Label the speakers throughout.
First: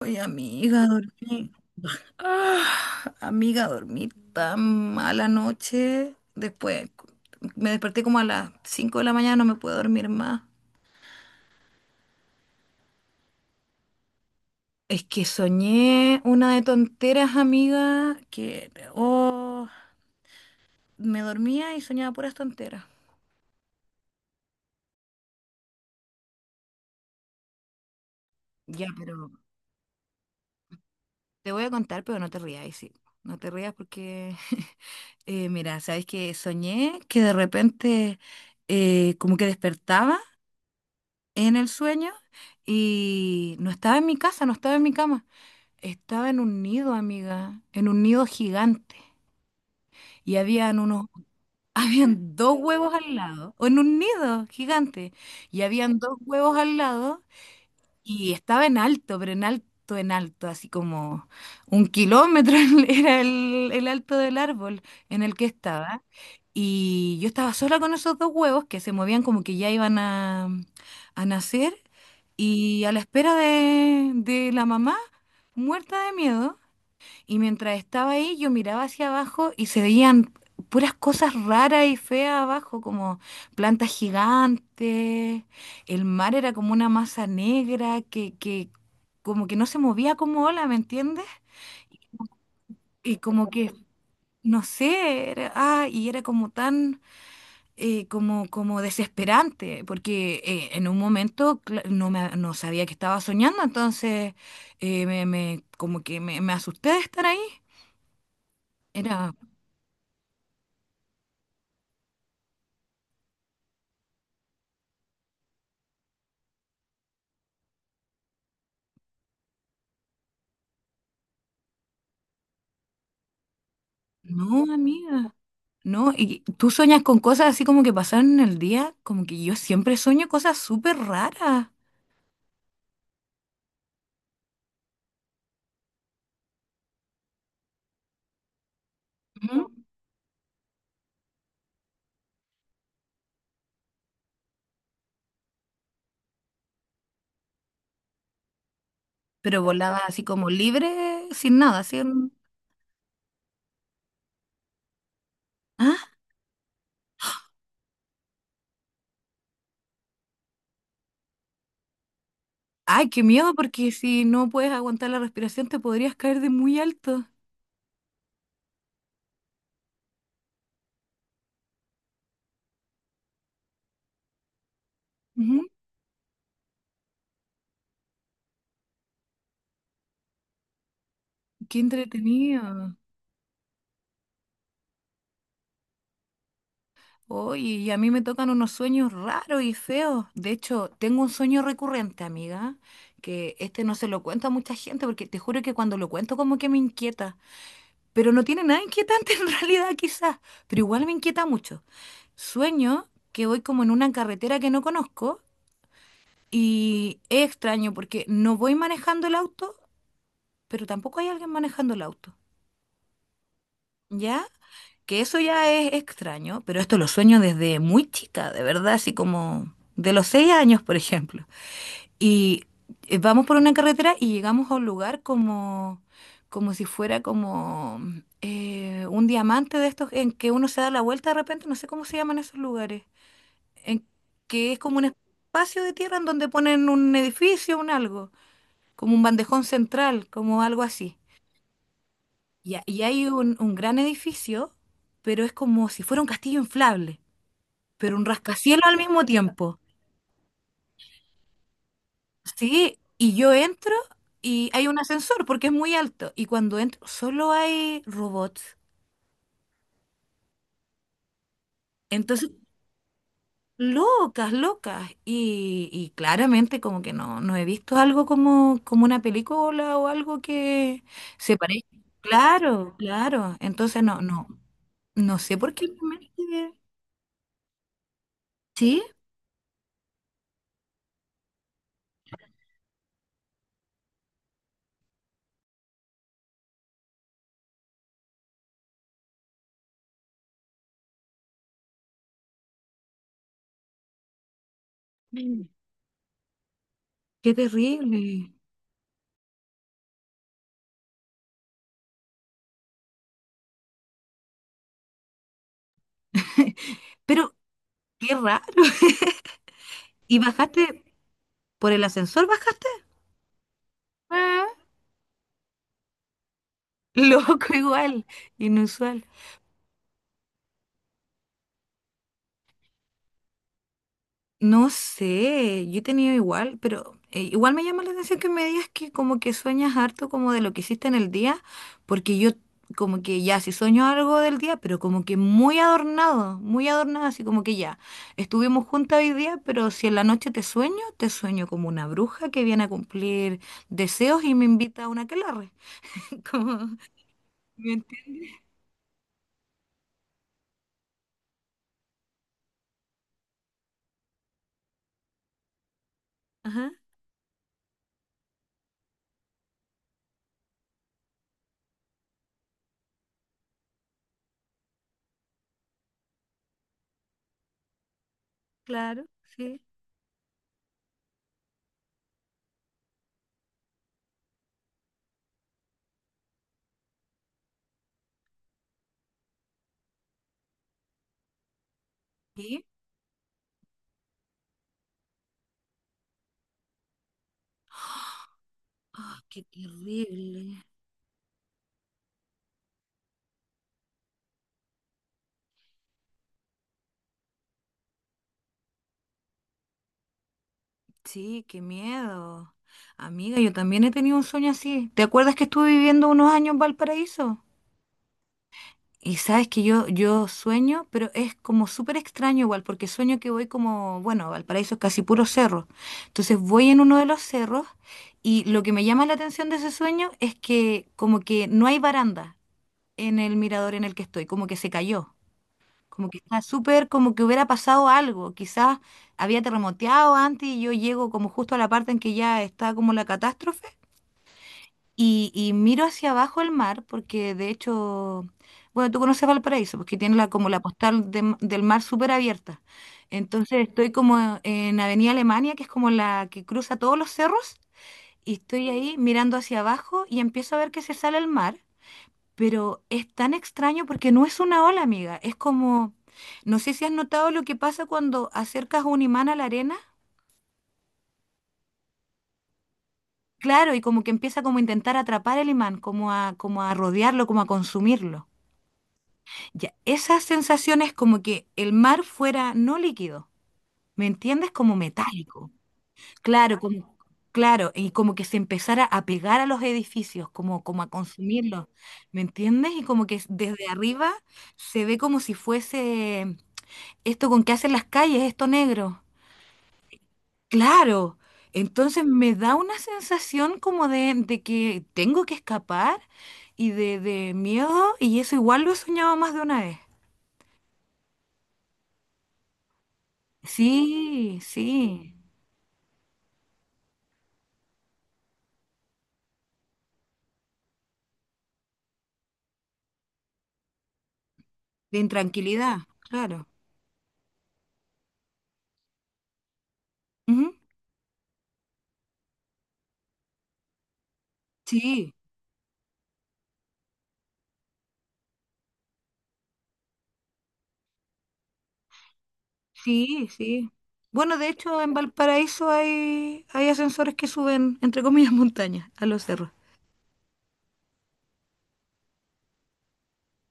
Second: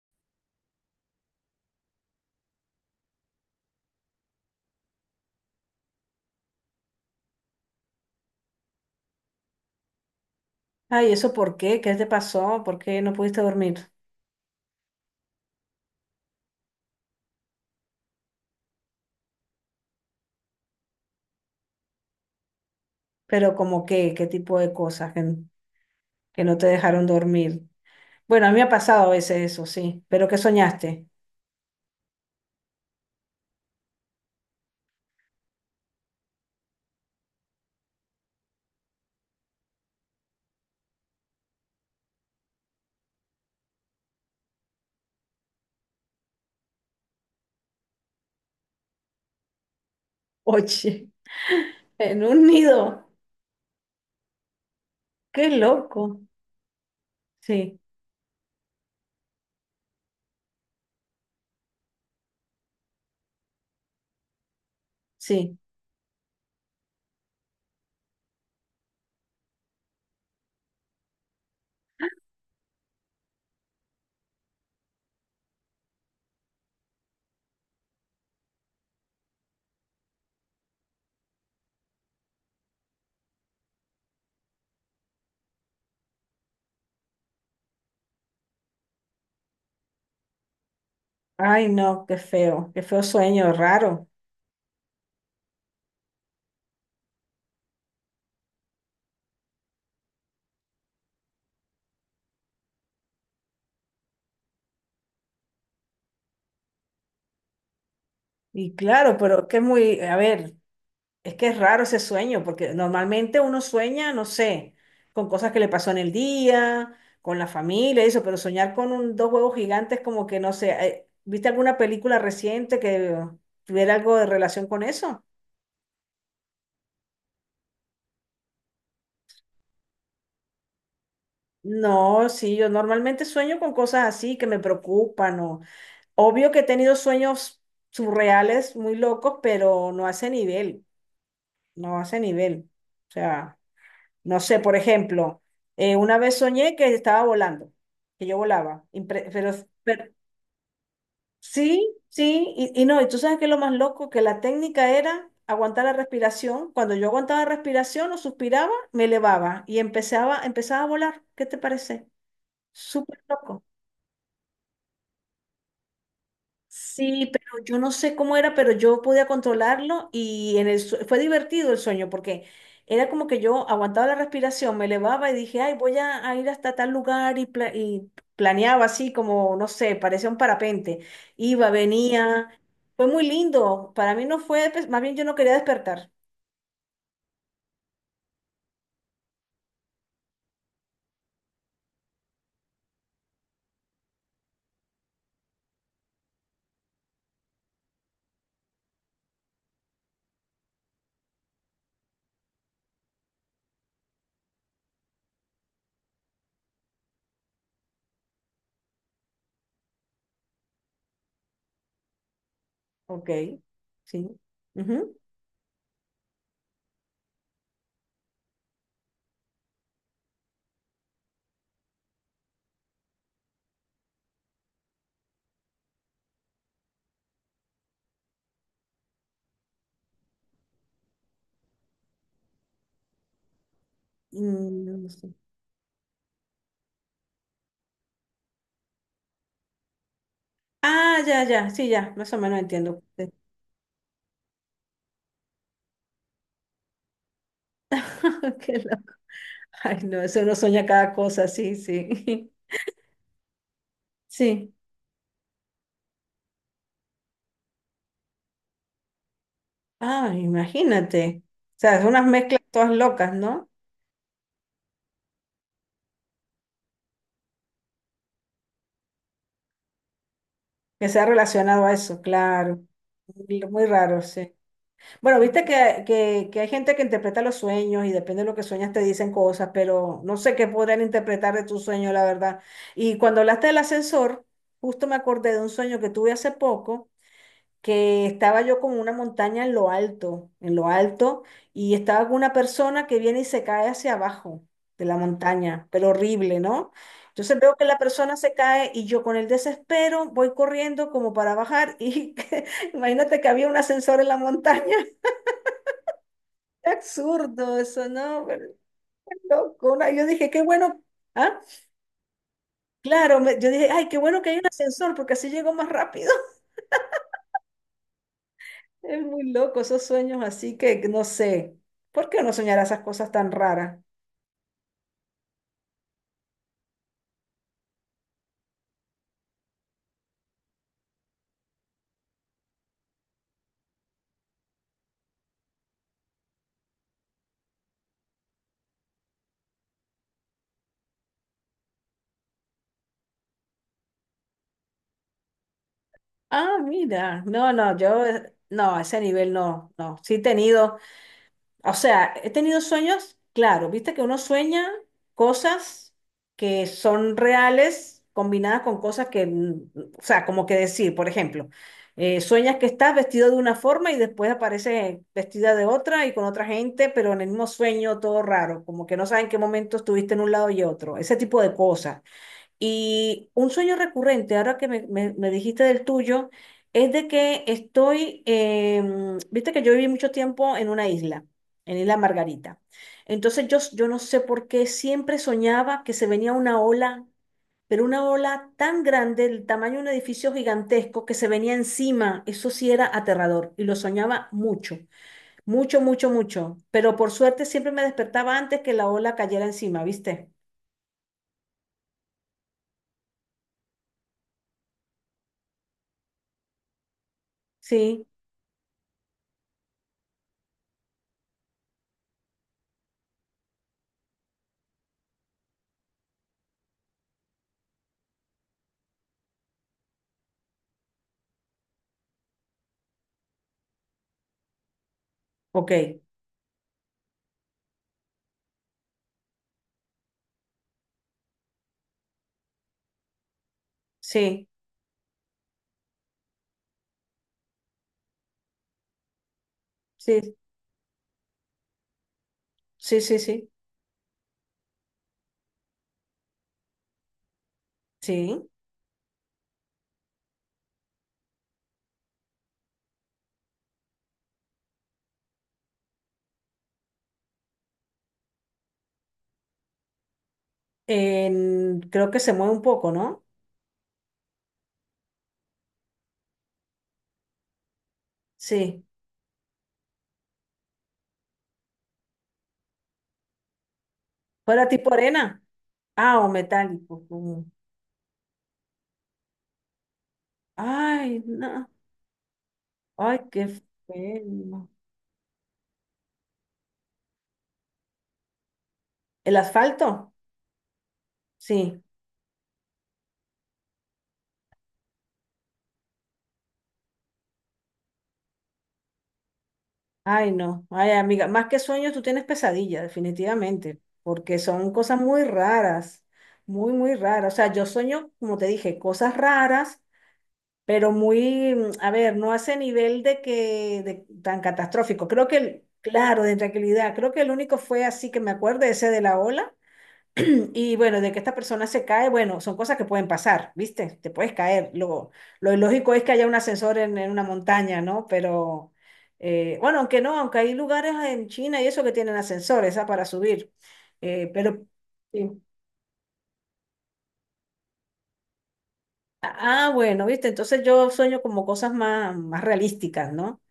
Speaker 1: Ay, amiga, dormí. Ah, amiga, dormí tan mala noche. Después me desperté como a las 5 de la mañana, no me puedo dormir más.
Speaker 2: Ay, ¿eso por qué? ¿Qué te pasó? ¿Por qué no pudiste dormir?
Speaker 1: Es que soñé una de tonteras, amiga, que oh, me dormía y soñaba puras tonteras.
Speaker 2: Pero como qué, qué tipo de cosas que no te dejaron dormir. Bueno, a mí me ha
Speaker 1: Ya,
Speaker 2: pasado a
Speaker 1: pero
Speaker 2: veces eso, sí. ¿Pero qué soñaste?
Speaker 1: te voy a contar, pero no te rías, sí. No te rías porque, mira, sabes que soñé que de repente como que despertaba en el sueño y no estaba en mi casa, no estaba en mi cama. Estaba en un nido, amiga, en un nido gigante. Y habían unos,
Speaker 2: Oye, en
Speaker 1: habían
Speaker 2: un
Speaker 1: dos huevos
Speaker 2: nido.
Speaker 1: al lado, o en un nido gigante.
Speaker 2: Qué
Speaker 1: Y habían dos
Speaker 2: loco.
Speaker 1: huevos al lado
Speaker 2: Sí,
Speaker 1: y estaba en alto, pero en alto, así como 1 km era el alto del árbol en el que
Speaker 2: sí.
Speaker 1: estaba. Y yo estaba sola con esos dos huevos que se movían como que ya iban a nacer. Y a la espera de la mamá, muerta de miedo, y mientras estaba ahí, yo miraba hacia abajo y se veían puras cosas raras y feas abajo, como plantas gigantes. El mar era como una masa negra que como que no se movía como ola, ¿me entiendes?
Speaker 2: Ay, no, qué feo
Speaker 1: Y como
Speaker 2: sueño,
Speaker 1: que,
Speaker 2: raro.
Speaker 1: no sé, y era como tan, como, como desesperante, porque en un momento no, no sabía que estaba soñando, entonces como que me asusté de estar ahí.
Speaker 2: Y claro,
Speaker 1: Era.
Speaker 2: pero que muy, a ver. Es que es raro ese sueño, porque normalmente uno sueña, no sé, con cosas que le pasó en el día, con la familia, y eso, pero soñar con dos huevos gigantes como que, no sé, ¿viste alguna película reciente que tuviera algo de relación
Speaker 1: No,
Speaker 2: con eso?
Speaker 1: amiga, no. Y tú sueñas con cosas así como que pasaron en el día, como que yo siempre sueño cosas súper raras.
Speaker 2: No, sí, yo normalmente sueño con cosas así que me preocupan o obvio que he tenido sueños surreales, muy locos,
Speaker 1: Ujú.
Speaker 2: pero no hace nivel, no hace nivel. O sea. No sé, por ejemplo, una vez soñé que estaba volando, que yo volaba,
Speaker 1: Pero volaba
Speaker 2: pero
Speaker 1: así como libre, sin nada,
Speaker 2: sí,
Speaker 1: sin...
Speaker 2: sí, y no, y tú sabes que lo más loco, que la técnica era aguantar la
Speaker 1: Ah,
Speaker 2: respiración. Cuando yo aguantaba respiración o suspiraba, me elevaba y empezaba a volar. ¿Qué te parece?
Speaker 1: ay, qué
Speaker 2: Súper
Speaker 1: miedo,
Speaker 2: loco.
Speaker 1: porque si no puedes aguantar la respiración te podrías caer de muy alto.
Speaker 2: Sí, pero yo no sé cómo era, pero yo podía controlarlo y en el fue divertido el sueño porque era como que yo aguantaba la respiración, me elevaba y dije,
Speaker 1: Ujú.
Speaker 2: ay, voy a ir hasta tal lugar y, y planeaba así como, no sé, parecía un parapente. Iba,
Speaker 1: Qué
Speaker 2: venía,
Speaker 1: entretenido.
Speaker 2: fue muy lindo. Para mí no fue, pues, más bien yo no quería despertar.
Speaker 1: Oye, y a mí me tocan unos sueños raros y feos. De hecho, tengo un sueño recurrente, amiga, que este no se lo cuento a mucha gente, porque te juro que cuando lo cuento como que me inquieta. Pero no tiene nada inquietante en realidad quizás, pero igual me inquieta mucho. Sueño que voy como en una carretera que no conozco y es extraño porque no voy manejando el auto, pero tampoco hay alguien manejando el auto,
Speaker 2: Ok, sí.
Speaker 1: ¿ya?
Speaker 2: Ujú,
Speaker 1: Que eso ya es extraño, pero esto lo sueño desde muy chica, de verdad, así como de los 6 años, por ejemplo. Y vamos por una carretera y llegamos a un lugar como, como si fuera como un diamante de estos en que uno se da la vuelta de repente, no sé cómo se llaman esos lugares, en
Speaker 2: y
Speaker 1: que es como un
Speaker 2: no sé.
Speaker 1: espacio de tierra en donde ponen un edificio, un algo, como un bandejón central, como algo así.
Speaker 2: Ah, ya, ya, sí, ya, más o menos
Speaker 1: Y,
Speaker 2: entiendo.
Speaker 1: y hay
Speaker 2: Sí.
Speaker 1: un gran edificio, pero es como si fuera un castillo inflable, pero un
Speaker 2: Qué
Speaker 1: rascacielos al
Speaker 2: loco.
Speaker 1: mismo tiempo.
Speaker 2: Ay, no, eso uno sueña cada cosa, sí, sí.
Speaker 1: Sí, y yo entro y
Speaker 2: Sí.
Speaker 1: hay un ascensor porque es muy alto. Y cuando entro, solo hay robots.
Speaker 2: Ah, imagínate. O sea, son unas
Speaker 1: Entonces,
Speaker 2: mezclas todas locas, ¿no?
Speaker 1: locas, locas. Y claramente como que no, no he visto algo como, como una película o algo que
Speaker 2: Que se ha
Speaker 1: se
Speaker 2: relacionado
Speaker 1: parezca.
Speaker 2: a eso, claro.
Speaker 1: Claro, claro.
Speaker 2: Muy muy
Speaker 1: Entonces
Speaker 2: raro,
Speaker 1: no, no,
Speaker 2: sí.
Speaker 1: no
Speaker 2: Bueno,
Speaker 1: sé
Speaker 2: viste
Speaker 1: por qué.
Speaker 2: que,
Speaker 1: Realmente.
Speaker 2: que, que hay gente que interpreta los sueños y depende de lo que sueñas te
Speaker 1: Sí.
Speaker 2: dicen cosas, pero no sé qué podrán interpretar de tu sueño, la verdad. Y cuando hablaste del ascensor, justo me acordé de un sueño que tuve hace poco, que estaba yo como una montaña en lo alto, y estaba con una persona que viene y se cae hacia abajo de la
Speaker 1: Mm.
Speaker 2: montaña, pero horrible, ¿no?
Speaker 1: Qué
Speaker 2: Entonces veo que la persona se
Speaker 1: terrible.
Speaker 2: cae y yo con el desespero voy corriendo como para bajar y imagínate que había un ascensor en la montaña. Qué
Speaker 1: Pero
Speaker 2: absurdo eso,
Speaker 1: qué
Speaker 2: ¿no? Pero,
Speaker 1: raro.
Speaker 2: loco, ¿no? Yo
Speaker 1: ¿Y
Speaker 2: dije, qué bueno.
Speaker 1: bajaste
Speaker 2: Ah,
Speaker 1: por el ascensor? ¿Bajaste?
Speaker 2: claro, yo dije, ay, qué bueno que hay un ascensor porque así llego más rápido.
Speaker 1: Loco igual,
Speaker 2: Es
Speaker 1: inusual.
Speaker 2: muy loco esos sueños, así que no sé. ¿Por qué uno soñará esas cosas tan raras?
Speaker 1: No sé, yo he tenido igual, pero igual me llama la atención que me digas que como que sueñas harto como de lo que hiciste en el día, porque yo como que ya si sueño algo del día, pero como que muy adornado, así como que ya, estuvimos juntas hoy día, pero si en la noche te sueño como una bruja que viene a cumplir deseos y me invita a una aquelarre.
Speaker 2: Ah,
Speaker 1: Como,
Speaker 2: mira, no,
Speaker 1: ¿me
Speaker 2: no, yo
Speaker 1: entiendes?
Speaker 2: no, a ese nivel no, no. Sí he tenido. O sea, he tenido sueños, claro, viste que uno sueña cosas que
Speaker 1: Ajá,
Speaker 2: son reales combinadas con cosas que, mm, o sea, como que decir, por ejemplo, sueñas que estás vestido de una forma y después apareces vestida de otra y con otra gente, pero en el mismo sueño todo raro, como que
Speaker 1: claro,
Speaker 2: no sabes en qué
Speaker 1: sí.
Speaker 2: momento estuviste en un lado y otro, ese tipo de cosas. Y un sueño recurrente, ahora que me dijiste del tuyo, es de que estoy, em, viste que yo viví mucho tiempo en una isla, en Isla Margarita.
Speaker 1: ¿Sí?
Speaker 2: Entonces yo, yo no sé por qué siempre soñaba que se venía una ola, pero una ola tan
Speaker 1: Ah,
Speaker 2: grande,
Speaker 1: qué
Speaker 2: del tamaño de un edificio
Speaker 1: terrible.
Speaker 2: gigantesco, que se venía encima. Eso sí era aterrador y lo soñaba mucho, mucho, mucho, mucho. Pero por suerte siempre me despertaba antes que la ola cayera encima, ¿viste?
Speaker 1: Sí, qué miedo. Amiga, yo también he tenido un sueño así. ¿Te acuerdas que estuve viviendo unos años en Valparaíso?
Speaker 2: Sí,
Speaker 1: Y sabes que yo sueño, pero es como súper extraño igual, porque sueño que voy como, bueno, Valparaíso es casi puro cerro. Entonces voy en uno de los cerros y lo que me llama la atención de ese sueño es que como que no hay baranda en el mirador en el que estoy, como que se cayó.
Speaker 2: ok,
Speaker 1: Como que está súper, como que hubiera pasado algo. Quizás había terremoteado antes y yo llego como justo a la parte en que ya está como la catástrofe.
Speaker 2: sí.
Speaker 1: Y miro hacia abajo el mar, porque de hecho, bueno, tú conoces Valparaíso, porque tiene la,
Speaker 2: Sí,
Speaker 1: como la postal de del mar súper abierta.
Speaker 2: sí, sí, sí,
Speaker 1: Entonces estoy como en Avenida Alemania, que es como la que cruza todos los cerros, y
Speaker 2: sí.
Speaker 1: estoy ahí mirando hacia abajo y empiezo a ver que se sale el mar. Pero es tan extraño porque no es una ola, amiga. Es como, no sé si has notado lo que pasa cuando acercas un imán a la arena.
Speaker 2: Creo que se mueve un poco, ¿no?
Speaker 1: Claro, y como que empieza como a intentar atrapar el imán, como a, como a rodearlo, como a consumirlo.
Speaker 2: Sí.
Speaker 1: Ya, esas sensaciones como que el mar fuera no líquido, ¿me entiendes?
Speaker 2: ¿Fuera
Speaker 1: Como
Speaker 2: tipo arena?
Speaker 1: metálico.
Speaker 2: Ah, o
Speaker 1: Claro, como,
Speaker 2: metálico. Como...
Speaker 1: claro, y como que se empezara a pegar a los edificios, como, como a
Speaker 2: Ay,
Speaker 1: consumirlos,
Speaker 2: no.
Speaker 1: ¿me entiendes? Y como
Speaker 2: Ay,
Speaker 1: que
Speaker 2: qué
Speaker 1: desde arriba
Speaker 2: feo.
Speaker 1: se ve como si fuese esto con qué hacen las calles, esto negro.
Speaker 2: ¿El asfalto?
Speaker 1: Claro.
Speaker 2: Sí.
Speaker 1: Entonces me da una sensación como de que tengo que escapar y de miedo, y eso igual lo he soñado más de una vez.
Speaker 2: Ay, no. Ay, amiga, más que sueños, tú tienes pesadillas, definitivamente, porque
Speaker 1: Sí,
Speaker 2: son cosas
Speaker 1: sí.
Speaker 2: muy raras, muy, muy raras. O sea, yo sueño, como te dije, cosas raras pero muy, mm, a ver, no a ese nivel de que tan
Speaker 1: De
Speaker 2: catastrófico. Creo que,
Speaker 1: intranquilidad,
Speaker 2: claro, de
Speaker 1: claro.
Speaker 2: tranquilidad, creo que el único fue así que me acuerdo, ese de la ola.
Speaker 1: Ujú.
Speaker 2: Y bueno, de que esta persona se cae, bueno, son cosas que pueden pasar, ¿viste? Te puedes caer.
Speaker 1: Sí,
Speaker 2: Lo ilógico es que haya un ascensor en una montaña, ¿no? Pero, bueno, aunque no, aunque hay lugares en China y eso que tienen ascensores, ah, para
Speaker 1: sí,
Speaker 2: subir.
Speaker 1: sí. Bueno, de
Speaker 2: Pero,
Speaker 1: hecho, en
Speaker 2: sí.
Speaker 1: Valparaíso hay, hay ascensores que suben, entre comillas, montañas a los cerros.
Speaker 2: Ah, ah, bueno, ¿viste? Entonces yo sueño como cosas más, más realísticas, ¿no?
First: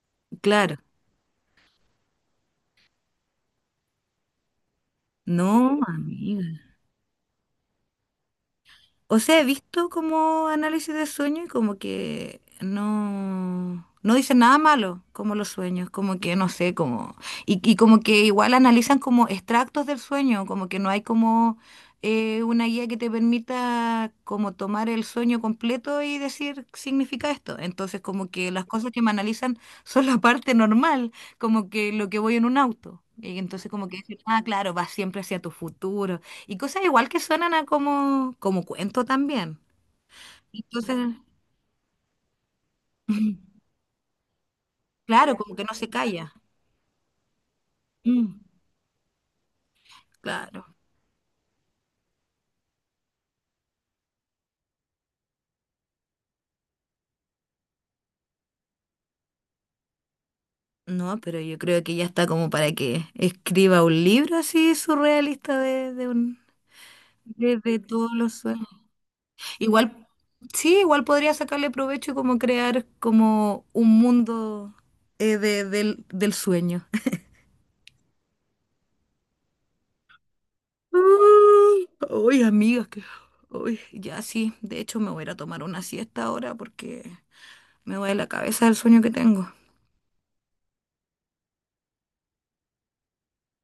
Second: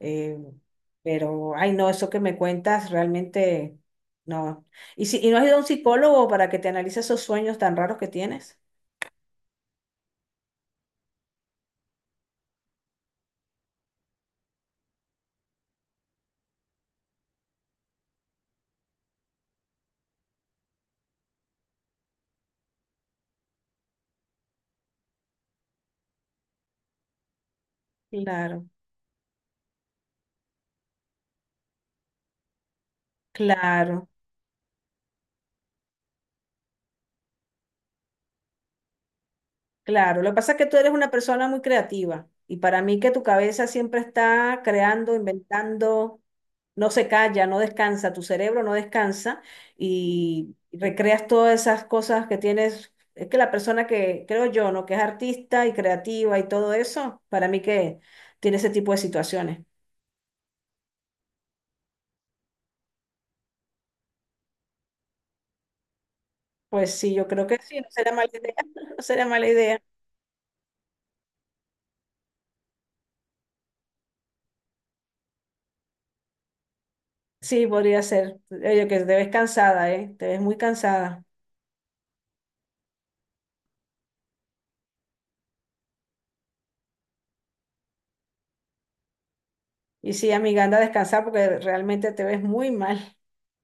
Speaker 2: Eh,
Speaker 1: Claro.
Speaker 2: pero, ay, no, eso que me cuentas realmente no. ¿Y si, y no has ido a un
Speaker 1: No,
Speaker 2: psicólogo
Speaker 1: amiga.
Speaker 2: para que te analice esos sueños tan raros que tienes?
Speaker 1: O sea, he visto como análisis de sueño y como que no, no dicen nada malo, como los sueños, como que no sé, como, y como que igual analizan como extractos del sueño, como que no hay como una guía que te permita como tomar el sueño completo y decir significa esto. Entonces,
Speaker 2: Sí.
Speaker 1: como que
Speaker 2: Claro,
Speaker 1: las cosas que me analizan son la parte normal, como que lo que voy en un auto. Y entonces como que
Speaker 2: claro.
Speaker 1: dicen, ah, claro, vas siempre hacia tu futuro y cosas igual que suenan a como, como cuento también.
Speaker 2: Claro, lo que pasa es que tú eres
Speaker 1: Entonces,
Speaker 2: una persona muy creativa y para mí que tu cabeza siempre está creando,
Speaker 1: claro, como que no se
Speaker 2: inventando,
Speaker 1: calla.
Speaker 2: no se calla, no descansa, tu
Speaker 1: Mm,
Speaker 2: cerebro no descansa y
Speaker 1: claro.
Speaker 2: recreas todas esas cosas que tienes. Es que la persona que creo yo, ¿no? Que es artista y creativa y todo eso, para mí que tiene ese tipo de situaciones.
Speaker 1: No, pero yo creo que ya está como para que escriba un libro así surrealista de un,
Speaker 2: Pues sí, yo creo que sí,
Speaker 1: de
Speaker 2: no
Speaker 1: todos
Speaker 2: sería mala
Speaker 1: los
Speaker 2: idea,
Speaker 1: sueños.
Speaker 2: no sería mala idea.
Speaker 1: Igual, sí, igual podría sacarle provecho y como crear como un mundo del sueño.
Speaker 2: Sí, podría ser. Oye, que te ves cansada, ¿eh? Te ves muy cansada.
Speaker 1: Uy, amigas, que... Uy, ya sí. De hecho, me voy a ir a tomar una siesta ahora porque me duele la cabeza del sueño que tengo.
Speaker 2: Y sí, amiga, anda a descansar porque realmente te ves muy mal.